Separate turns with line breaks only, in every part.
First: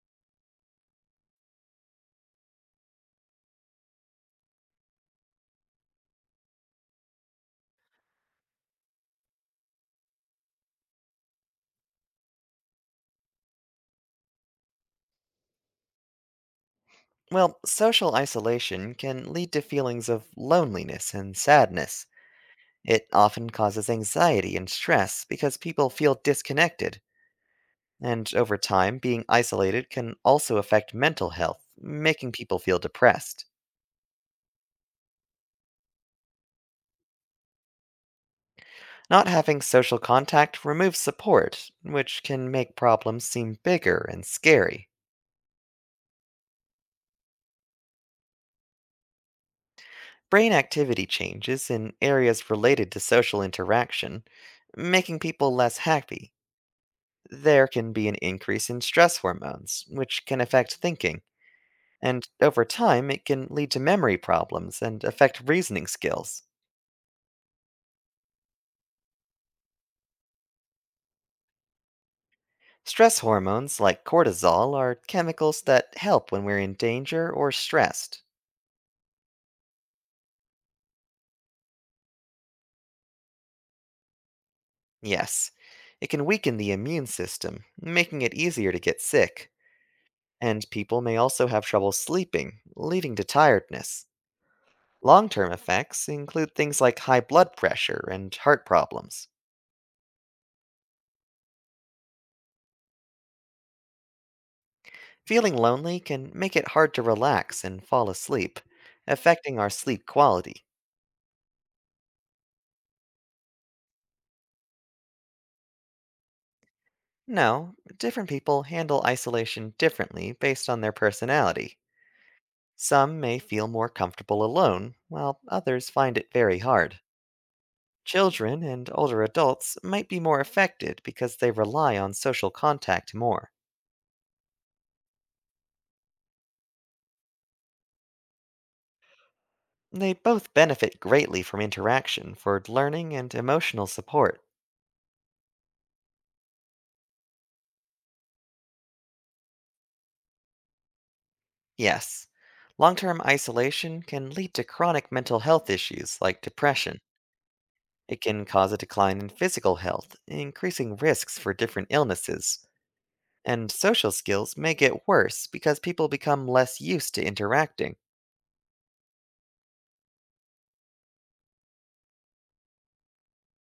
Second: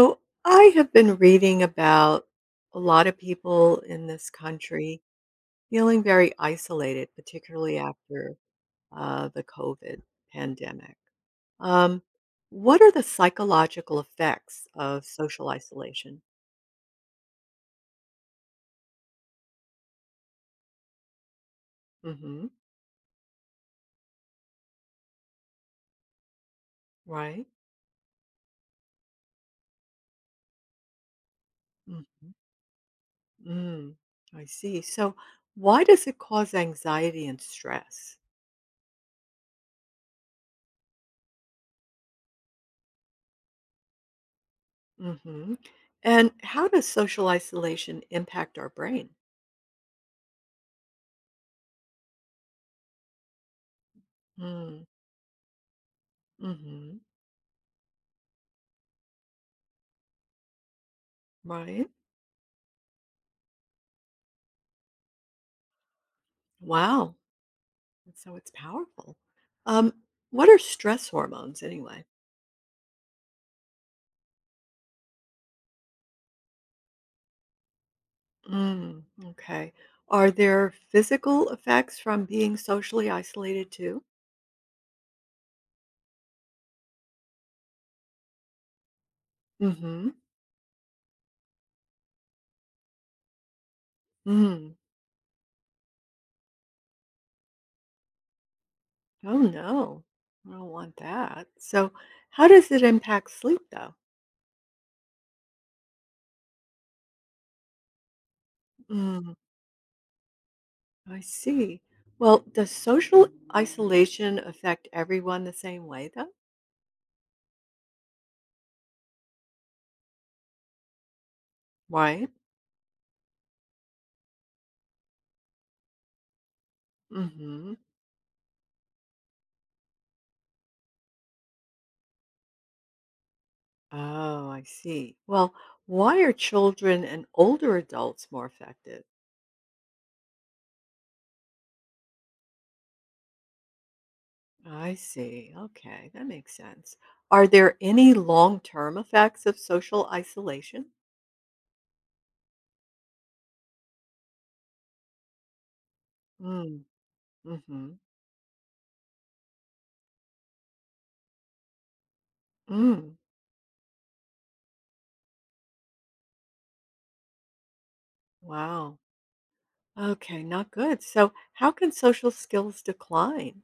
So I have been reading about a lot of people in this country feeling very isolated, particularly after the COVID pandemic. Um, what are the psychological effects of social isolation?
Well, social isolation can lead to feelings of loneliness and sadness.
Hmm.
It often causes anxiety and stress because people feel disconnected,
Right.
and over time, being isolated can also affect mental health,
Hmm.
making people feel depressed.
Mm, I see. So, why does it cause anxiety and stress?
Not having social contact removes support, which can make problems seem bigger and scary.
Hmm. And how does social isolation impact our brain?
Brain activity changes in areas related to social interaction,
Mm.
making people less happy.
Mm-hmm.
There can be an increase in stress hormones, which can affect thinking,
Right.
and over time, it can lead to memory problems and affect reasoning skills.
Wow. And so it's powerful. Um, what are stress hormones anyway?
Stress hormones, like cortisol, are chemicals that help when we're in danger or stressed.
Mm, okay. Are there physical effects from being socially isolated too?
Yes, it can weaken the immune system, making it easier to get sick,
Mm-hmm.
and people may also have trouble sleeping, leading to tiredness.
Mm.
Long term effects include things like high blood pressure and heart problems.
Oh no. I don't want that. So how does it impact sleep though?
Feeling lonely can make it hard to relax and fall asleep,
Mm,
affecting our sleep quality.
I see. Well, does social isolation affect everyone the same way though?
No, different people handle isolation differently based on their personality.
Right.
Some may feel more comfortable alone, while others find it very hard.
Mm-hmm.
Children and older adults might be more affected because they rely on social contact more.
Oh, I see. Well, why are children and older adults more affected?
They both benefit greatly from interaction for learning and emotional support.
I see. Okay, that makes sense. Are there any long term effects of social isolation?
Yes. Long term isolation can lead to chronic mental health issues like
Mm,
depression.
mm-hmm.
It can cause a decline in physical health, increasing risks for different illnesses.
Mm,
And social skills may get worse because people become less used to interacting.
wow. Okay, not good. So, how can social skills decline?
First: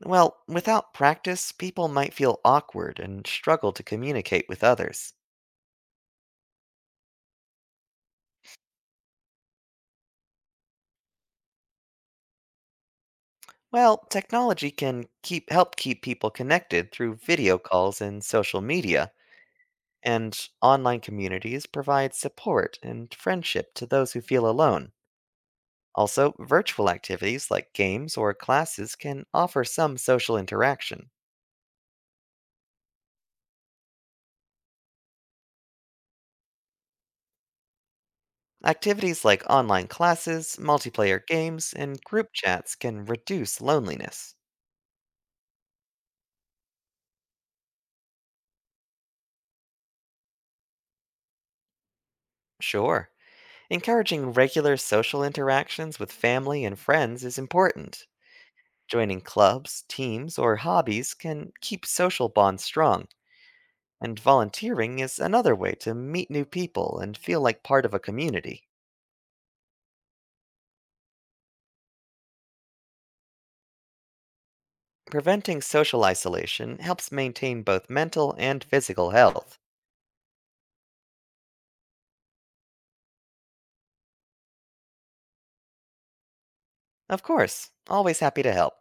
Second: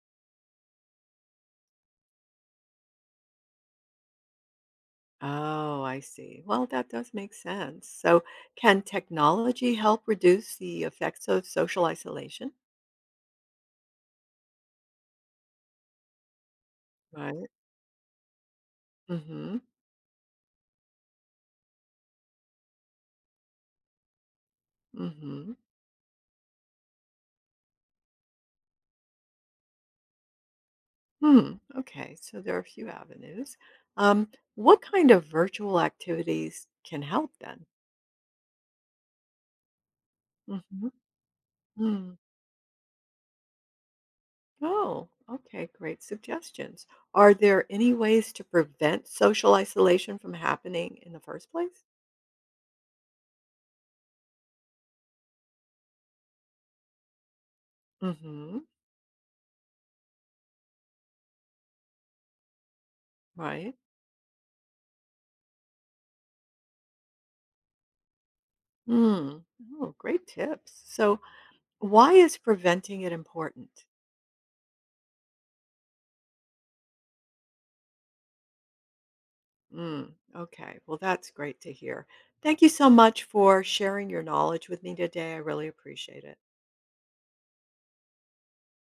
Well, without practice, people might feel awkward and struggle to communicate with others.
Oh, I see. Well, that does make sense. So, can technology help reduce the effects of social isolation?
Well, technology can keep help keep people connected through
Right.
video calls and social media,
Mm-hmm.
and online communities provide support and friendship to those who feel alone.
Mm-hmm.
Also, virtual activities like games or classes can offer some social interaction.
Hmm. Okay. So there are a few avenues. Um, what kind of virtual activities can help then?
Activities like online classes,
Hmm.
multiplayer games, and
Mm.
group chats can reduce loneliness.
Oh, okay. Great suggestions. Are there any ways to prevent social isolation from happening in the first place?
Sure, encouraging regular social interactions with family and friends is important.
Hmm.
Joining clubs, teams, or hobbies can keep social bonds strong.
Right.
And volunteering is another way to meet new people and feel like part of a community.
Mm. Oh, great tips. So, why is preventing it important?
Preventing social isolation helps maintain both mental and physical health.
Mm. Okay. Well, that's great to hear. Thank you so much for sharing your knowledge with me today. I really appreciate it.
Of course, always happy to help.